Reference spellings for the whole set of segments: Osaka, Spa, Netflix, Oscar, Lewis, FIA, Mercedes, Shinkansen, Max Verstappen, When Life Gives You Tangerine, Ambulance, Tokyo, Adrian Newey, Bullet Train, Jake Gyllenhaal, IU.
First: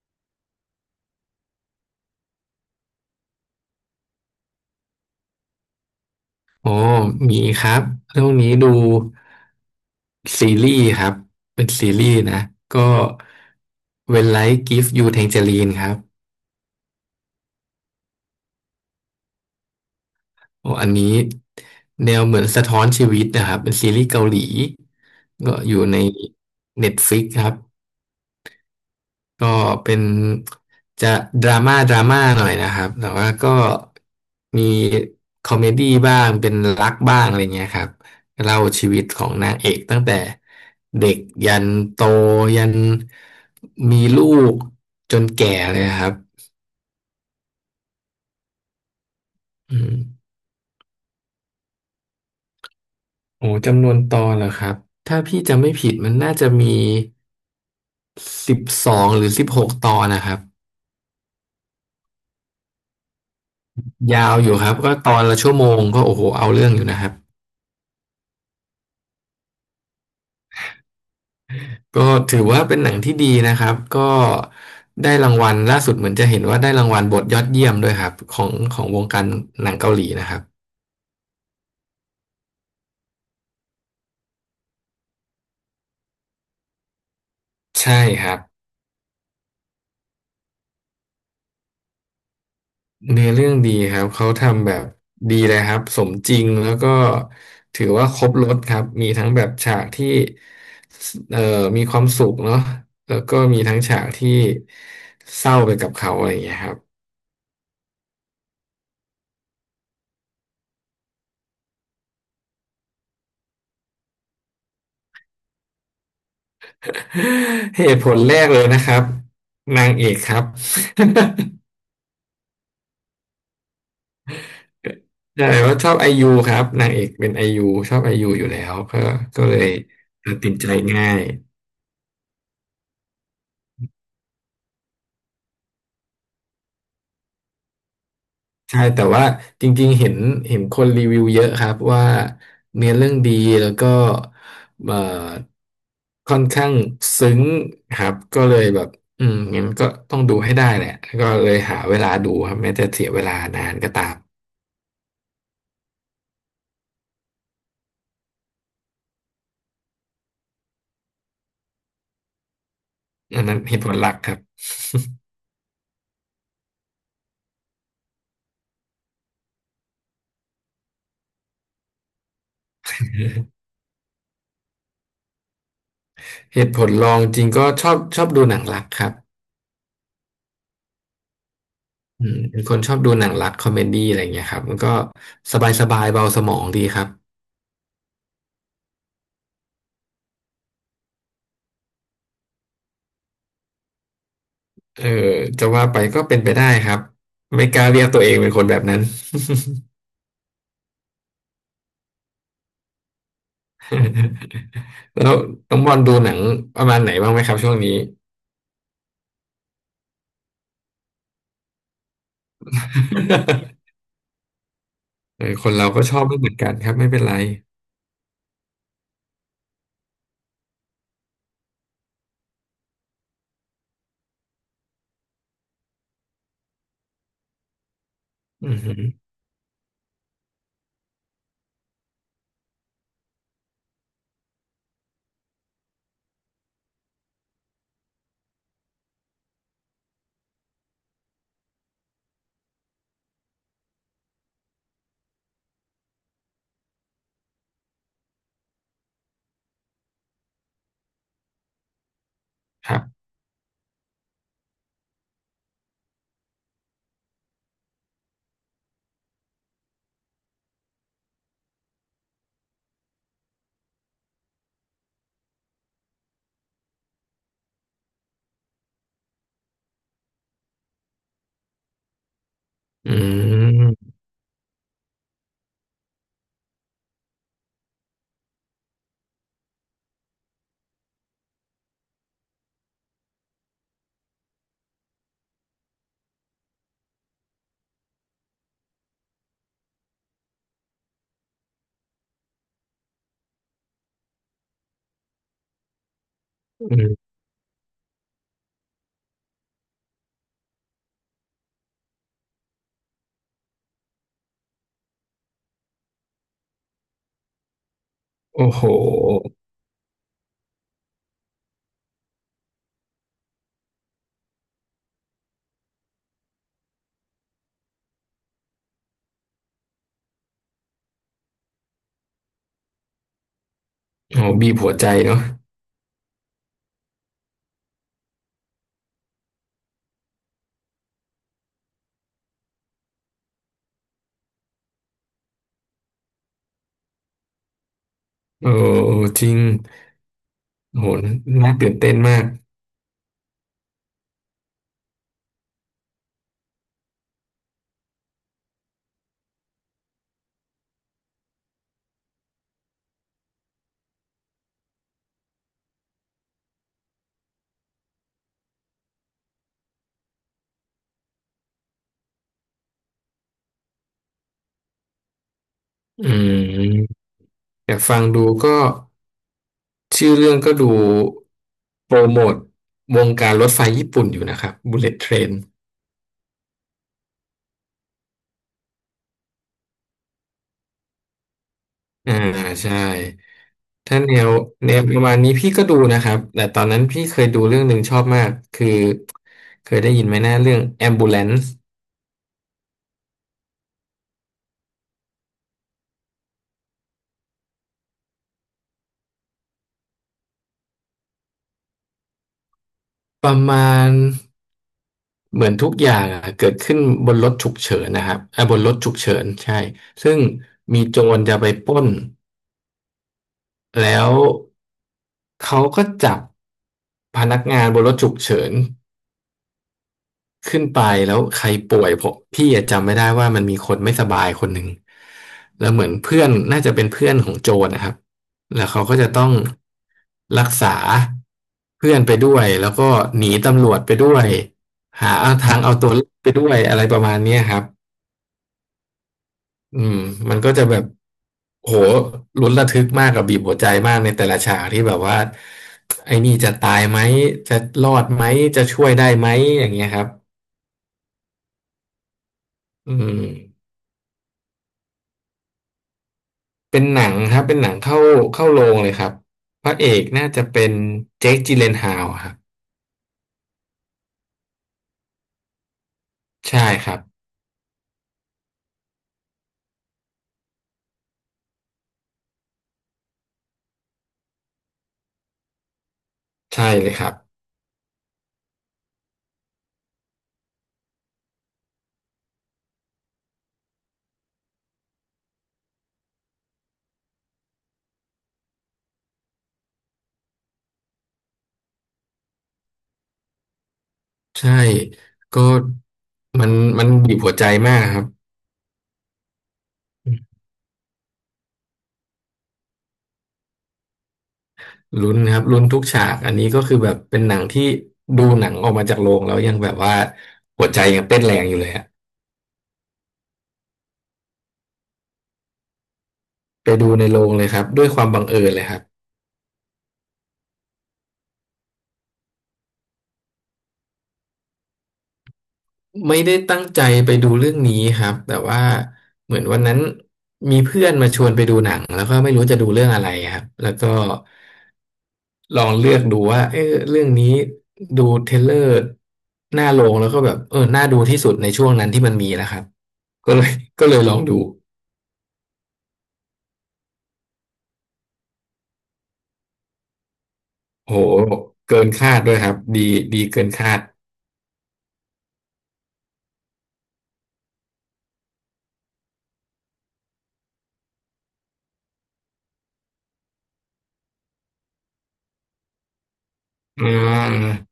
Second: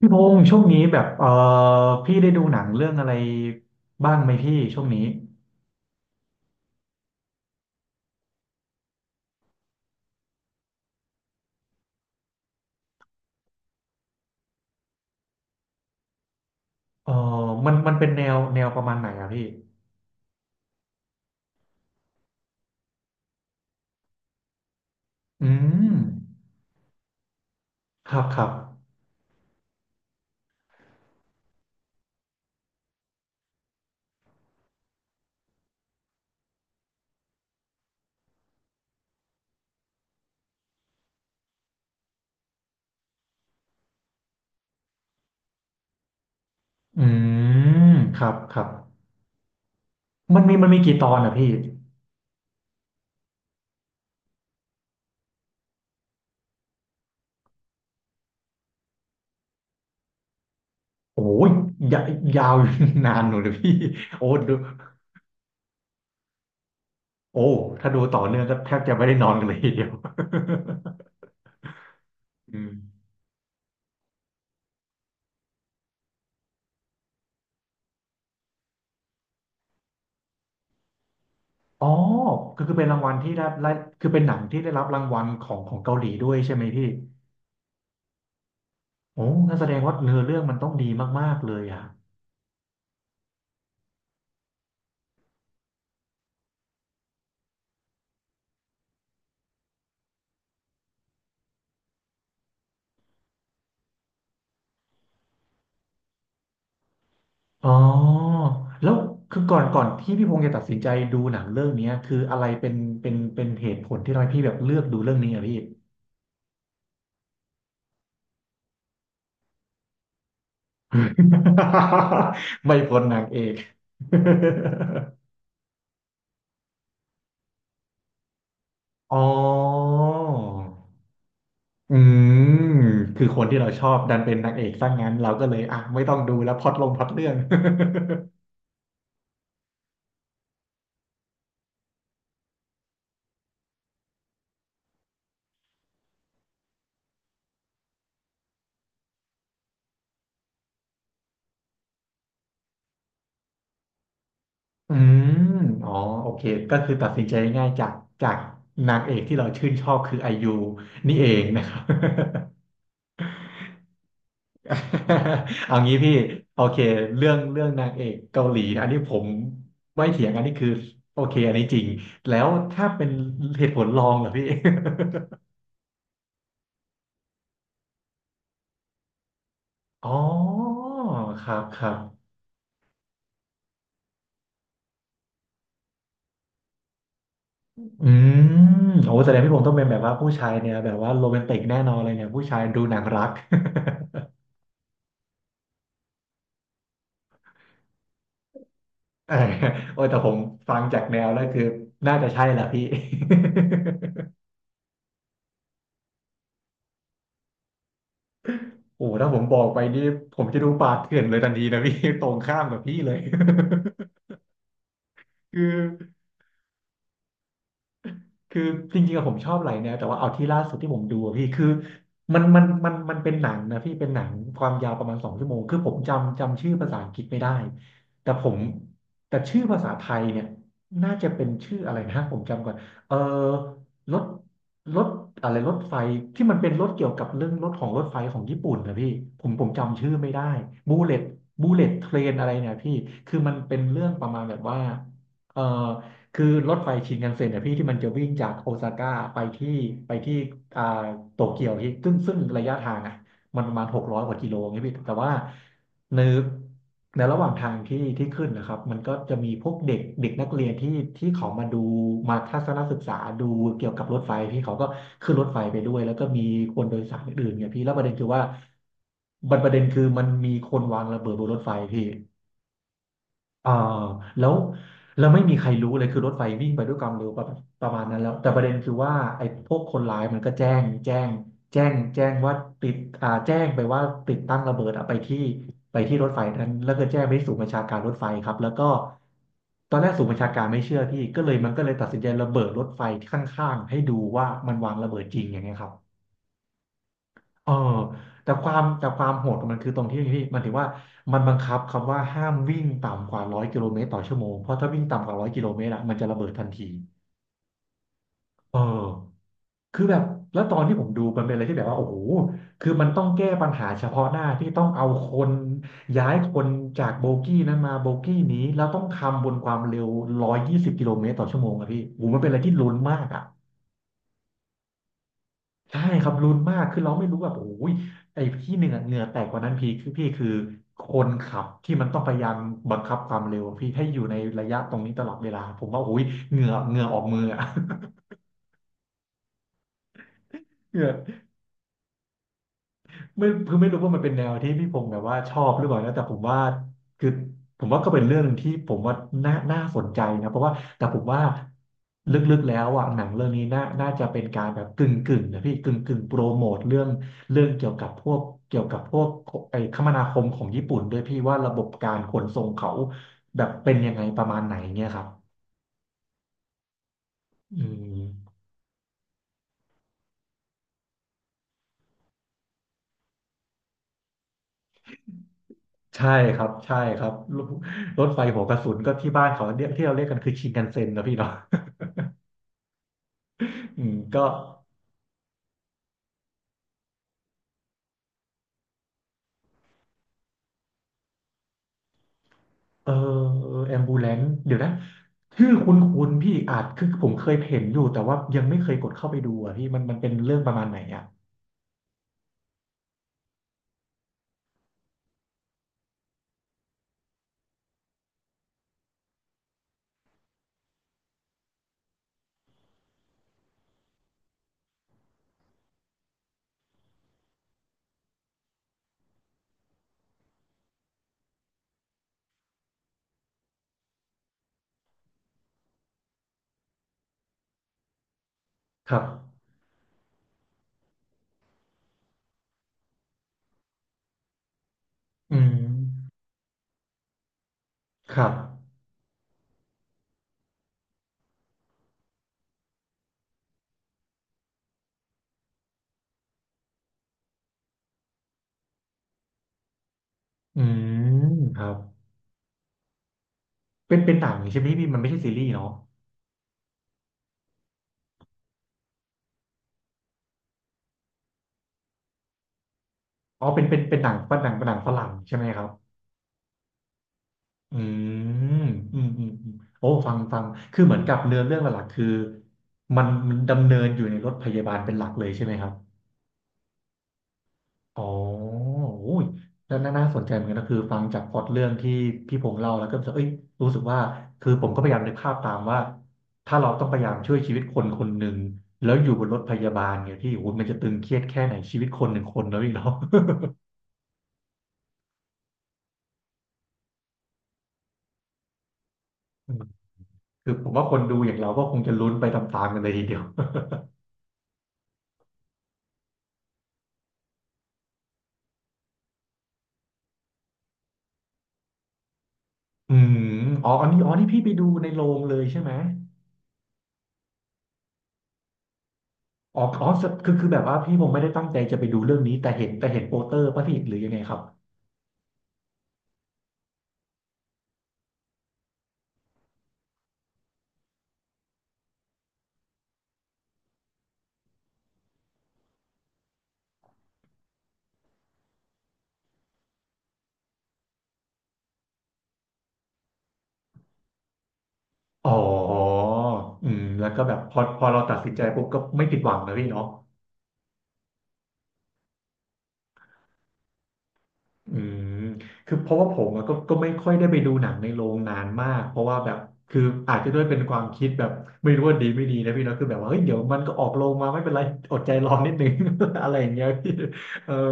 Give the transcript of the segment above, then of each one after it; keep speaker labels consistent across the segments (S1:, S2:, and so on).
S1: พี่พงษ์ช่วงนี้แบบพี่ได้ดูหนังเรื่องอะไรบ้างไหมพี่ช่วงนี้
S2: อ๋อมีครับเรื่องนี้ดูซีรีส์ครับเป็นซีรีส์นะก็ When Life Gives You Tangerine ครับ
S1: เออมันเป็นแนวประมาณไหนอะพี่
S2: โอ้อันนี้แนวเหมือนสะท้อนชีวิตนะครับเป็นซีรีส์เกาหลี
S1: อื
S2: ก็อยู่
S1: ม
S2: ใน Netflix ครับ
S1: ครับครับ
S2: ก็เป็นจะดราม่าหน่อยนะครับแต่ว่าก็มีคอมเมดี้บ้างเป็นรักบ้างอะไรเงี้ยครับเล่าชีวิตของนางเอกตั้งแต่เด็กยันโตยันมีลูกจนแก่เลยครับ
S1: อืมครับครับ
S2: อืม
S1: มันมีกี่ตอนอะพี่
S2: โอ้จำนวนตอนเหรอครับถ้าพี่จำไม่ผิดมันน่าจะมี12หรือ16ตอนนะครับ
S1: โอ้ยยายาว นานหนูเลยพี่ โอ้
S2: ยาวอ
S1: ดู
S2: ยู่ครับก็ตอนละชั่วโมงก็โอ้โหเอาเรื่องอยู่นะครับ
S1: โอ้ถ้าดูต่อเนื่องก็แทบจะไม่ได้นอนกันเลยทีเดียว
S2: ก็ถือ
S1: อื
S2: ว่า
S1: ม
S2: เป็นหนังที่ดีนะครับก็ได้รางวัลล่าสุดเหมือนจะเห็นว่าได้รางวัลบทยอดเยี่ยมด้วยครับของวงการหนังเกาหลีนะครับ
S1: อ๋อก็คือเป็นรางวัลที่ได้คือเป็นหนังที่ได้รับรางวัลของเกาหลีด้วยใช่ไหมพี่
S2: ใช่ครับ
S1: โอ้งั้นแสดงว่าเนื้อเรื่องมันต้องดีมากๆเลยอ่ะ
S2: เนื้อเรื่องดีครับเขาทำแบบดีเลยครับสมจริงแล้วก็ถือว่าครบรสครับมีทั้งแบบฉากที่สมีความสุขเนาะแล้วก็มีทั้งฉากที่เศร้าไปกับเขาอะไรอย่างเงี้ยครับ
S1: อ๋อแล้วคือก่อนที่พี่พงศ์จะตัดสินใจดูหนังเรื่องเนี้ยคืออะไรเป็นเหตุผลที่ทำให้พี่แบบเลือกดูเรื่องนี้อ่ะพี่
S2: เหตุผลแรกเลยนะครับนางเอกครับ
S1: ไม่พ้นนางเอก
S2: ใช่ว่าชอบไอยูครับนางเอกเป็นไอยูชอบไอยูอยู่แล้วก็
S1: อ๋อ
S2: ก็เลยตัดสินใจง่าย
S1: อืมคือคนที่เราชอบดันเป็นนางเอกซะงั้นเราก็เลยอ่ะไม่ต้องดูแล้วพล็อตลงพล็อตเรื่อง
S2: ใช่แต่ว่าจริงๆเห็นคนรีวิวเยอะครับว่าเนื้อเรื่องดีแล้วก็เอ่อค่อนข้างซึ้งครับก็เลยแบบอืมงั้นก็ต้องดูให้ได้แหละก็เลยหาเวลาดูครับแม้จะเสียเวลานานก็ตาม
S1: อืมอ๋อโอเค ก็คือตัดสินใจง่ายจากจากนางเอกที่เราชื่นชอบคือไอยูนี่เองนะครับ
S2: อันนั้นเหตุผลหลักครับ
S1: เอางี้พี่โอเคเรื่องนางเอกเกาหลีนะอันนี้ผมไม่เถียงอันนี้คือโอเคอันนี้จริงแล้วถ้าเป็นเหตุผลรองเหรอพี่
S2: เหตุผลรองจริงก็ชอบดูหนังรักครับ
S1: อ๋อครับครั
S2: อื
S1: บ
S2: มเป็นคนชอบดูหนังรักคอมเมดี้อะไรเงี้ยครับมันก็สบายเบาสมองดีครับ
S1: อืมโอ้แสดงพี่ผมต้องเป็นแบบว่าผู้ชายเนี่ยแบบว่าโรแมนติกแน่นอนเลยเนี่ยผู้ชายดูหนังรัก
S2: เออจะว่าไปก็เป็นไปได้ครับไม่กล้าเรียกตัวเองเป็นคนแบบนั้น
S1: เออ โอ้ยแต่ผมฟังจากแนวแล้วคือน่าจะใช่แหละพี่
S2: แล้วน้องบอลดูหนังประมาณไหนบ้างไหมครับช่วงนี้
S1: โอ้ถ้าผมบอกไปนี่ผมจะดูป่าเถื่อนเลยทันทีนะพี่ ตรงข้ามกับพี่เลย
S2: เออ
S1: คื
S2: ค
S1: อ
S2: นเราก็ชอบไม่เหมือนกันครับไม่เป็นไร
S1: คือจริงๆอะผมชอบหลายแนวแต่ว่าเอาที่ล่าสุดที่ผมดูอะพี่คือมันเป็นหนังนะพี่เป็นหนังความยาวประมาณ2 ชั่วโมงคือผมจำชื่อภาษาอังกฤษไม่ได้แต่ผม
S2: อือหือ
S1: แต่ชื่อภาษาไทยเนี่ยน่าจะเป็นชื่ออะไรนะผมจำก่อนเออรถรถอะไรรถไฟที่มันเป็นรถเกี่ยวกับเรื่องรถของรถไฟของญี่ปุ่นนะพี่ผมจำชื่อไม่ได้บูเลตบูเลตเทรนอะไรเนี่ยพี่คือมันเป็นเรื่องประมาณแบบว่าเออ คือรถไฟชินคันเซ็นเนี่ยพี่ที่มันจะวิ่งจากโอซาก้าไปที่ไปที่อ่าโตเกียวที่ซึ่งระยะ
S2: ค
S1: ทา
S2: รั
S1: งอ่ะ
S2: บ
S1: มันประมาณ600กว่ากิโลเงี้ยพี่แต่ว่าในในระหว่างทางที่ที่ขึ้นนะครับมันก็จะมีพวกเด็กเด็กนักเรียนที่ที่เขามาดูมาทัศนศึกษาดูเกี่ยวกับรถไฟพี่เขาก็ขึ้นรถไฟไปด้วยแล้วก็มีคนโดยสารอื่นๆเนี่ยพี่แล้วประเด็นคือว่าประเด็นคือมันมีคนวางระเบิดบนรถไฟพี่
S2: อื
S1: อ่า
S2: ม
S1: แล้วไม่มีใครรู้เลยคือรถไฟวิ่งไปด้วยความเร็วประมาณนั้นแล้วแต่ประเด็นคือว่าไอ้พวกคนร้ายมันก็แจ้งว่าติดแจ้งไปว่าติดตั้งระเบิดอะไปที่ไปที่รถไฟนั้นแล้วก็แจ้งไปที่ศูนย์บัญชาการรถไฟครับแล้วก็ตอนแรกศูนย์บัญชาการไม่เชื่อพี่ก็เลยตัดสินใจระเบิดรถไฟข้างๆให้ดูว่ามันวางระเบิดจริงอย่างเงี้ยครับ
S2: อืม
S1: เออแต่ความโหดของมันคือตรงที่ที่มันถือว่ามันบังคับคำว่าห้ามวิ่งต่ำกว่า100 กิโลเมตรต่อชั่วโมงเพราะถ้าวิ่งต่ำกว่าร้อยกิโลเมตรอะมันจะระเบิดทันที
S2: โอ้
S1: เออ
S2: โห
S1: คือแบบแล้วตอนที่ผมดูมันเป็นอะไรที่แบบว่าโอ้โหคือมันต้องแก้ปัญหาเฉพาะหน้าที่ต้องเอาคนย้ายคนจากโบกี้นั้นมาโบกี้นี้แล้วต้องทำบนความเร็ว120 กิโลเมตรต่อชั่วโมงอะพี่โอ้โหมันเป็นอะไรที่ลุ้นมากอะ
S2: โอ้โหบีบหัวใจเนาะ
S1: ใช่ครับลุ้นมากคือเราไม่รู้แบบโอ้ยไอ้ที่เหนื่อยเหงื่อแตกกว่านั้นพี่คือคนขับที่มันต้องพยายามบังคับความเร็วอะพี่ให้อยู่ในระยะตรงนี้ตลอดเวลาผมว่าโอ้ยเหงื่อออกมืออะ
S2: โอ้จริง
S1: เห
S2: โอ้
S1: งื่
S2: โห
S1: อ
S2: น่าตื่นเต้นมาก
S1: ไม่คือไม่รู้ว่ามันเป็นแนวที่พี่พงศ์แบบว่าชอบหรือเปล่านะแต่ผมว่าคือผมว่าก็เป็นเรื่องหนึ่งที่ผมว่าน่าสนใจนะเพราะว่าแต่ผมว่าลึกๆแล้วอ่ะหนังเรื่องนี้น่าจะเป็นการแบบกึ่งนะพี่กึ่งโปรโมทเรื่องเกี่ยวกับพวกเกี่ยวกับพวกไอ้คมนาคมของญี่ปุ่นด้วยพี่ว่าระบบการขนส่งเขาแบบเป็นยังไงประมาณไหนเนี่ยครับ
S2: อืม
S1: อื
S2: อยากฟัง
S1: ม
S2: ดูก็ ชื่อเรื่องก็ดูโปรโมทวงการรถไฟญี่ปุ่นอยู่นะครับ Bullet Train
S1: ใช่ครับใช่ครับรถไฟหัวกระสุนก็ที่บ้านเขาเนี่ยที่เราเรียกกันคือชินคันเซ็นนะพี่เนาะ
S2: อ่าใช่
S1: อืม
S2: ถ้าแน
S1: ก็
S2: วแนวประมาณนี้พี่ก็ดูนะครับแต่ตอนนั้นพี่เคยดูเรื่องหนึ่งชอบมากคือเคยได้ยินไหมนะเรื่อง Ambulance
S1: เออแอมบูเลนเดี๋ยวนะชื่อคุ้นคุ้นพี่อาจคือผมเคยเห็นอยู่แต่ว่ายังไม่เคยกดเข้าไปดูอ่ะพี่มันเป็นเรื่องประมาณไหนอ่ะ
S2: ประมาณเหมือนทุกอย่างอะเกิดขึ้นบนรถฉุกเฉินนะครับอ่าบนรถฉุกเฉินใช่ซึ่งมีโจรจะไปปล้นแล้วเขาก็จับพนักงานบนรถฉุกเฉิน ขึ้นไปแล้วใครป่วยผมพี่อะจำไม่ได้ว่ามันมีคนไม่สบายคนหนึ่งแล้วเหมือนเพื่อนน่าจะเป็นเพื่อนของโจรนะครับแล้วเขา
S1: ค
S2: ก็
S1: รับ
S2: จะต้องรักษาเพื่อนไปด้วยแล้วก็หนีตำรวจไปด้วยหา
S1: อื
S2: ทางเอาตัวรอ
S1: ม
S2: ดไปด้วยอะไรประมาณเนี้ยครับ
S1: ครับ
S2: อืมมันก็จะแบบโหลุ้นระทึกมากกับบีบหัวใจมากในแต่ละฉากที่แบบว่าไอ้นี่จะตายไหมจะรอดไหมจะช่วยได้ไหมอย่างเงี้ยครับ
S1: อืมครับ
S2: อืม
S1: เป็นเป็นหนังใช่ไหมพี่มันไม่ใช่ซีรีส์เนาะ
S2: เป็นหนังครับเป็นหนังเข้าโรงเลยครับพระเอกน่าจะเป็นเจคจิเลนฮาวครับ
S1: อ๋อเป็นหนังเป็นหนังฝรั่งใช่ไหมครับ
S2: ใช่ครับ
S1: อืมอืมอืมอืมโอ้ฟังคือเหมือนกับเนื้อเรื่องหลักๆคือมันดำเนินอยู่ในรถพยาบาลเป็นหลักเลยใช่ไหมครับ
S2: ใช่เลยครับ
S1: อ๋อโอ้ยแล้วน่าสนใจเหมือนกันนะคือฟังจากพล็อตเรื่องที่พี่พงษ์เล่าแล้วก็รู้สึกเอ้ยรู้สึกว่าคือผมก็พยายามนึกภาพตามว่าถ้าเราต้องพยายามช่วยชีวิตคนคนหนึ่งแล้วอยู่บนรถพยาบาลเนี่ยที่โอ้โหมันจะตึงเครียดแค่ไหนชีวิตคนหนึ่งคนแล้วอีกเนาะ
S2: ใช่ก็มันมันบีบหัวใจมากครับ
S1: คือผมว่าคนดูอย่างเราก็คงจะลุ้นไปตามๆกันเลยทีเดียว
S2: ลุ้นครับลุ้นทุกฉากอันนี้ก็คือแบบเป็นหนังที่ดูหนังออกมาจากโรงแล้วยังแบบว่าหัวใจยังเต้นแรงอยู่เลยฮะ
S1: อืมอ๋ออันนี้อ๋อนี่พี่ไปดูในโรงเลยใช่ไหม
S2: ไปดูในโรงเลยครับด้วยความบังเอิญเลยครับ
S1: อ๋ออ๋อคือแบบว่าพี่ผมไม่ได้ตั้งใจจะไปดูเรื่องนี้แต่เห็นโปสเตอร์ป่ะพี่หรือยังไงครับ
S2: ไม่ได้ตั้งใจไปดูเรื่องนี้ครับแต่ว่าเหมือนวันนั้นมีเพื่อนมาชวนไปดูหนังแล้วก็ไม่รู้จะดูเรื่องอะไรครับแล้วก็ลองเลือกดูว่าเออเรื่องนี้ดูเทรลเลอร์หน้าโรงแล้วก็แบบเออน่าดูที่สุดในช่วงนั้นที่มันมีนะครับก็เลย ก็เลยลองดู
S1: อ๋ออืมแล้วก็แบบพอเราตัดสินใจปุ๊บก็ไม่ผิดหวังนะพี่เนาะ
S2: โหเกินคาดด้วยครับดีเกินคาด
S1: อืมคือเพราะว่าผมอะก็ไม่ค่อยได้ไปดูหนังในโรงนานมากเพราะว่าแบบคืออาจจะด้วยเป็นความคิดแบบไม่รู้ว่าดีไม่ดีนะพี่เนาะคือแบบว่าเฮ้ยเดี๋ยวมันก็ออกโรงมาไม่เป็นไรอดใจรอนิดนึง อะไรอย่างเงี้ย
S2: อื
S1: พี่เออ
S2: ม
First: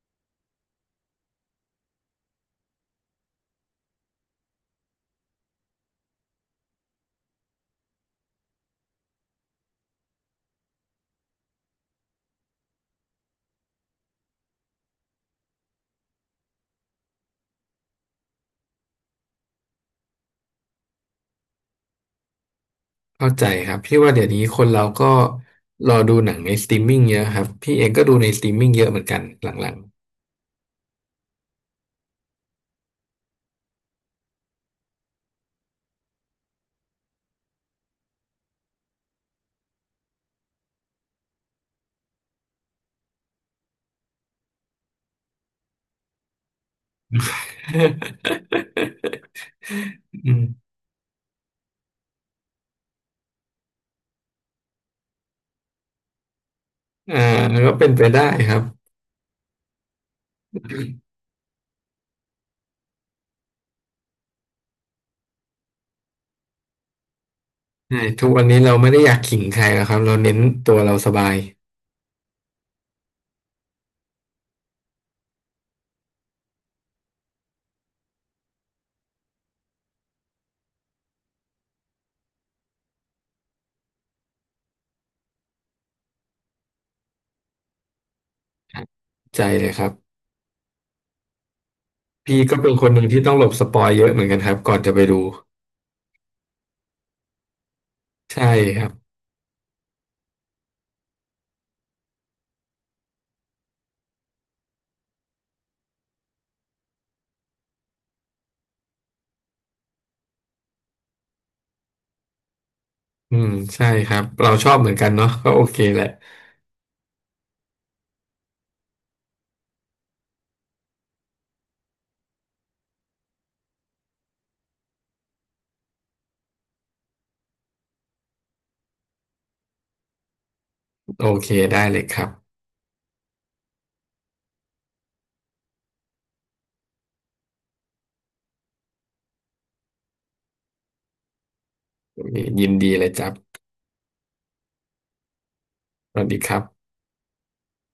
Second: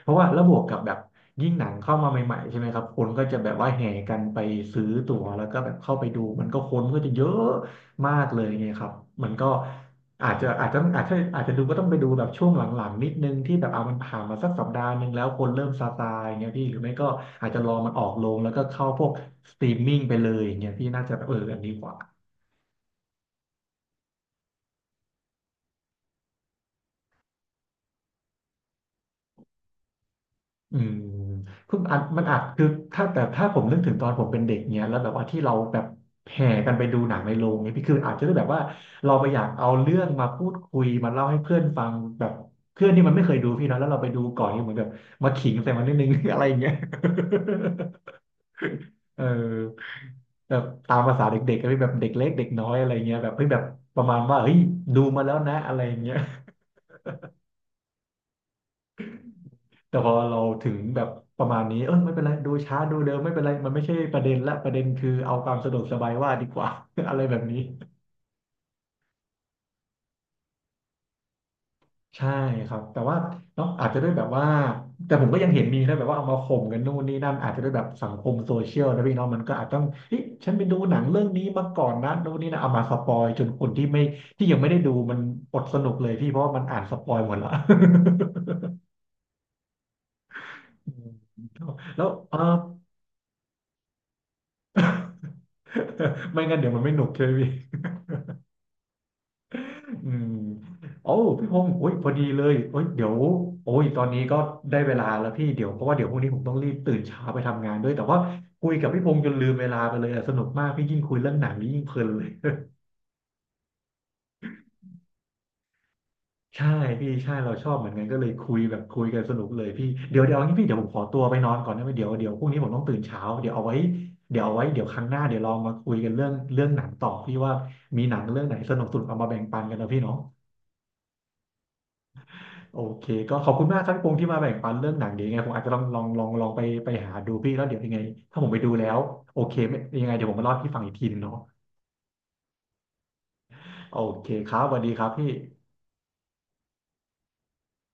S1: เพราะว่าแล้วบวกกับแบบยิ่งหนังเข้ามาใหม่ๆใช่ไหมครับคนก็จะแบบว่าแห่กันไปซื้อตั๋วแล้วก็แบบเข้าไปดูมันก็คนก็จะเยอะมากเลยไงครับมันก็ อาจจะอาจจะอาจจะอาจจะดูก็ต้องไปดูแบบช่วงหลังๆนิดนึงที่แบบเอามันผ่านมาสักสัปดาห์หนึ่งแล้วคนเริ่มซาอย่างเงี้ยพี่หรือไม่ก็อาจจะรอมันออกลงแล้วก็เข้าพวกสตรีมมิ่งไปเลยอย่างเงี้ยพี่น่าจะเอออันนี้กว่า
S2: เข้าใจครับพี่ว่าเดี๋ยวนี้คนเราก็รอดูหนังในสตรีมมิ่งเยอะครับพี่เองก็ดูในสตรีมมิ่งเยอะเหมือนกันหลัง
S1: อืมคืออัดมันอัดคือถ้าแต่ถ้าผมนึกถึงตอนผมเป็นเด็กเนี้ยแล้วแบบว่าที่เราแบบแห่กันไปดูหนังในโรงเนี่ยพี่คืออาจจะได้แบบว่าเราไปอยากเอาเรื่องมาพูดคุยมาเล่าให้เพื่อนฟังแบบเพื่อนที่มันไม่เคยดูพี่เนาะแล้วเราไปดูก่อนเนี่ยเหมือนแบบมาขิงใส่มันนิดนึง อะไรอย่างเงี้ย เออ
S2: ๆ อื
S1: แบบ
S2: ม
S1: ตามภาษาเด็กๆก็เป็นแบบเด็กเล็กเด็กน้อยอะไรเงี้ยแบบเฮ้ยแบบประมาณว่าเฮ้ยดูมาแล้วนะอะไรเงี้ย
S2: อ่าก็เป็นไปได้ครับ
S1: แต่พอเราถึงแบบประมาณนี้เออไม่เป็นไรดูช้าดูเร็วไม่เป็นไรมันไม่ใช่ประเด็นละประเด็นคือเอาความสะดวกสบายว่าดีกว่า อะไรแบบนี้
S2: ใช่ทุกวันนี้เราไม่ได้อยากขิงใครแล้วครับเราเน้นตัวเราสบาย
S1: ใช่ครับแต่ว่าเนาะอาจจะด้วยแบบว่าแต่ผมก็ยังเห็นมีนะแบบว่าเอามาข่มกันนู่นนี่นั่นอาจจะด้วยแบบสังคมโซเชียลนะพี่เนอะมันก็อาจต้องเฮ้ยฉันไปดูหนังเรื่องนี้มาก่อนนะนู่นนี่นะเอามาสปอยจนคนที่ไม่ที่ยังไม่ได้ดูมันอดสนุกเลยพี่เพราะว่ามันอ่านสปอยหมดละ
S2: ครับใจเลยครับ
S1: แล้วเออ
S2: พี่ก็เป็นคนหนึ่งที่ต้องหลบสปอยเยอะเหมือนกันครับก่อนจะไปดู
S1: ไม่งั้นเดี๋ยวมันไม่หนุกใช่ไหมพี่
S2: ใช่ครับ
S1: อืมโอ้พี่พงศ์โอ้ยพอดีเลยโอ้ยเดี๋ยวโอ้ยตอนนี้ก็ได้เวลาแล้วพี่เดี๋ยวเพราะว่าเดี๋ยวพรุ่งนี้ผมต้องรีบตื่นเช้าไปทำงานด้วยแต่ว่าคุยกับพี่พงศ์จนลืมเวลาไปเลยอะสนุกมากพี่ยิ่งคุยเรื่องหนังนี่ยิ่งเพลินเลย
S2: อืมใช่ครับเราชอบเหมือนกันเนาะก็โอเคแหละ
S1: ใช่พี่ใช่เราชอบเหมือนกันก็เลยคุยแบบคุยกันสนุกเลยพี่เดี๋ยวเอางี้พี่เดี๋ยวผมขอตัวไปนอนก่อนนะเดี๋ยวพรุ่งนี้ผมต้องตื่นเช้าเดี๋ยวเอาไว้เดี๋ยวเอาไว้เดี๋ยวครั้งหน้าเดี๋ยวเรามาคุยกันเรื่องเรื่องหนังต่อพี่ว่ามีหนังเรื่องไหนสนุกเอามาแบ่งปันกันนะพี่เนาะ
S2: โอเคได้เลยครับ
S1: โอเคก็ขอบคุณมากครับพี่พงษ์ที่มาแบ่งปันเรื่องหนังเดี๋ยวยังไงผมอาจจะลองไปหาดูพี่แล้วเดี๋ยวยังไงถ้าผมไปดูแล้วโอเคไม่ยังไงเดี๋ยวผมมาเล่าให้พี่ฟังอีกทีนึงเนาะ
S2: โอเคยินดีเลยจับ
S1: โอเคครับสวัสดีครับพี่
S2: สวัสดีครับ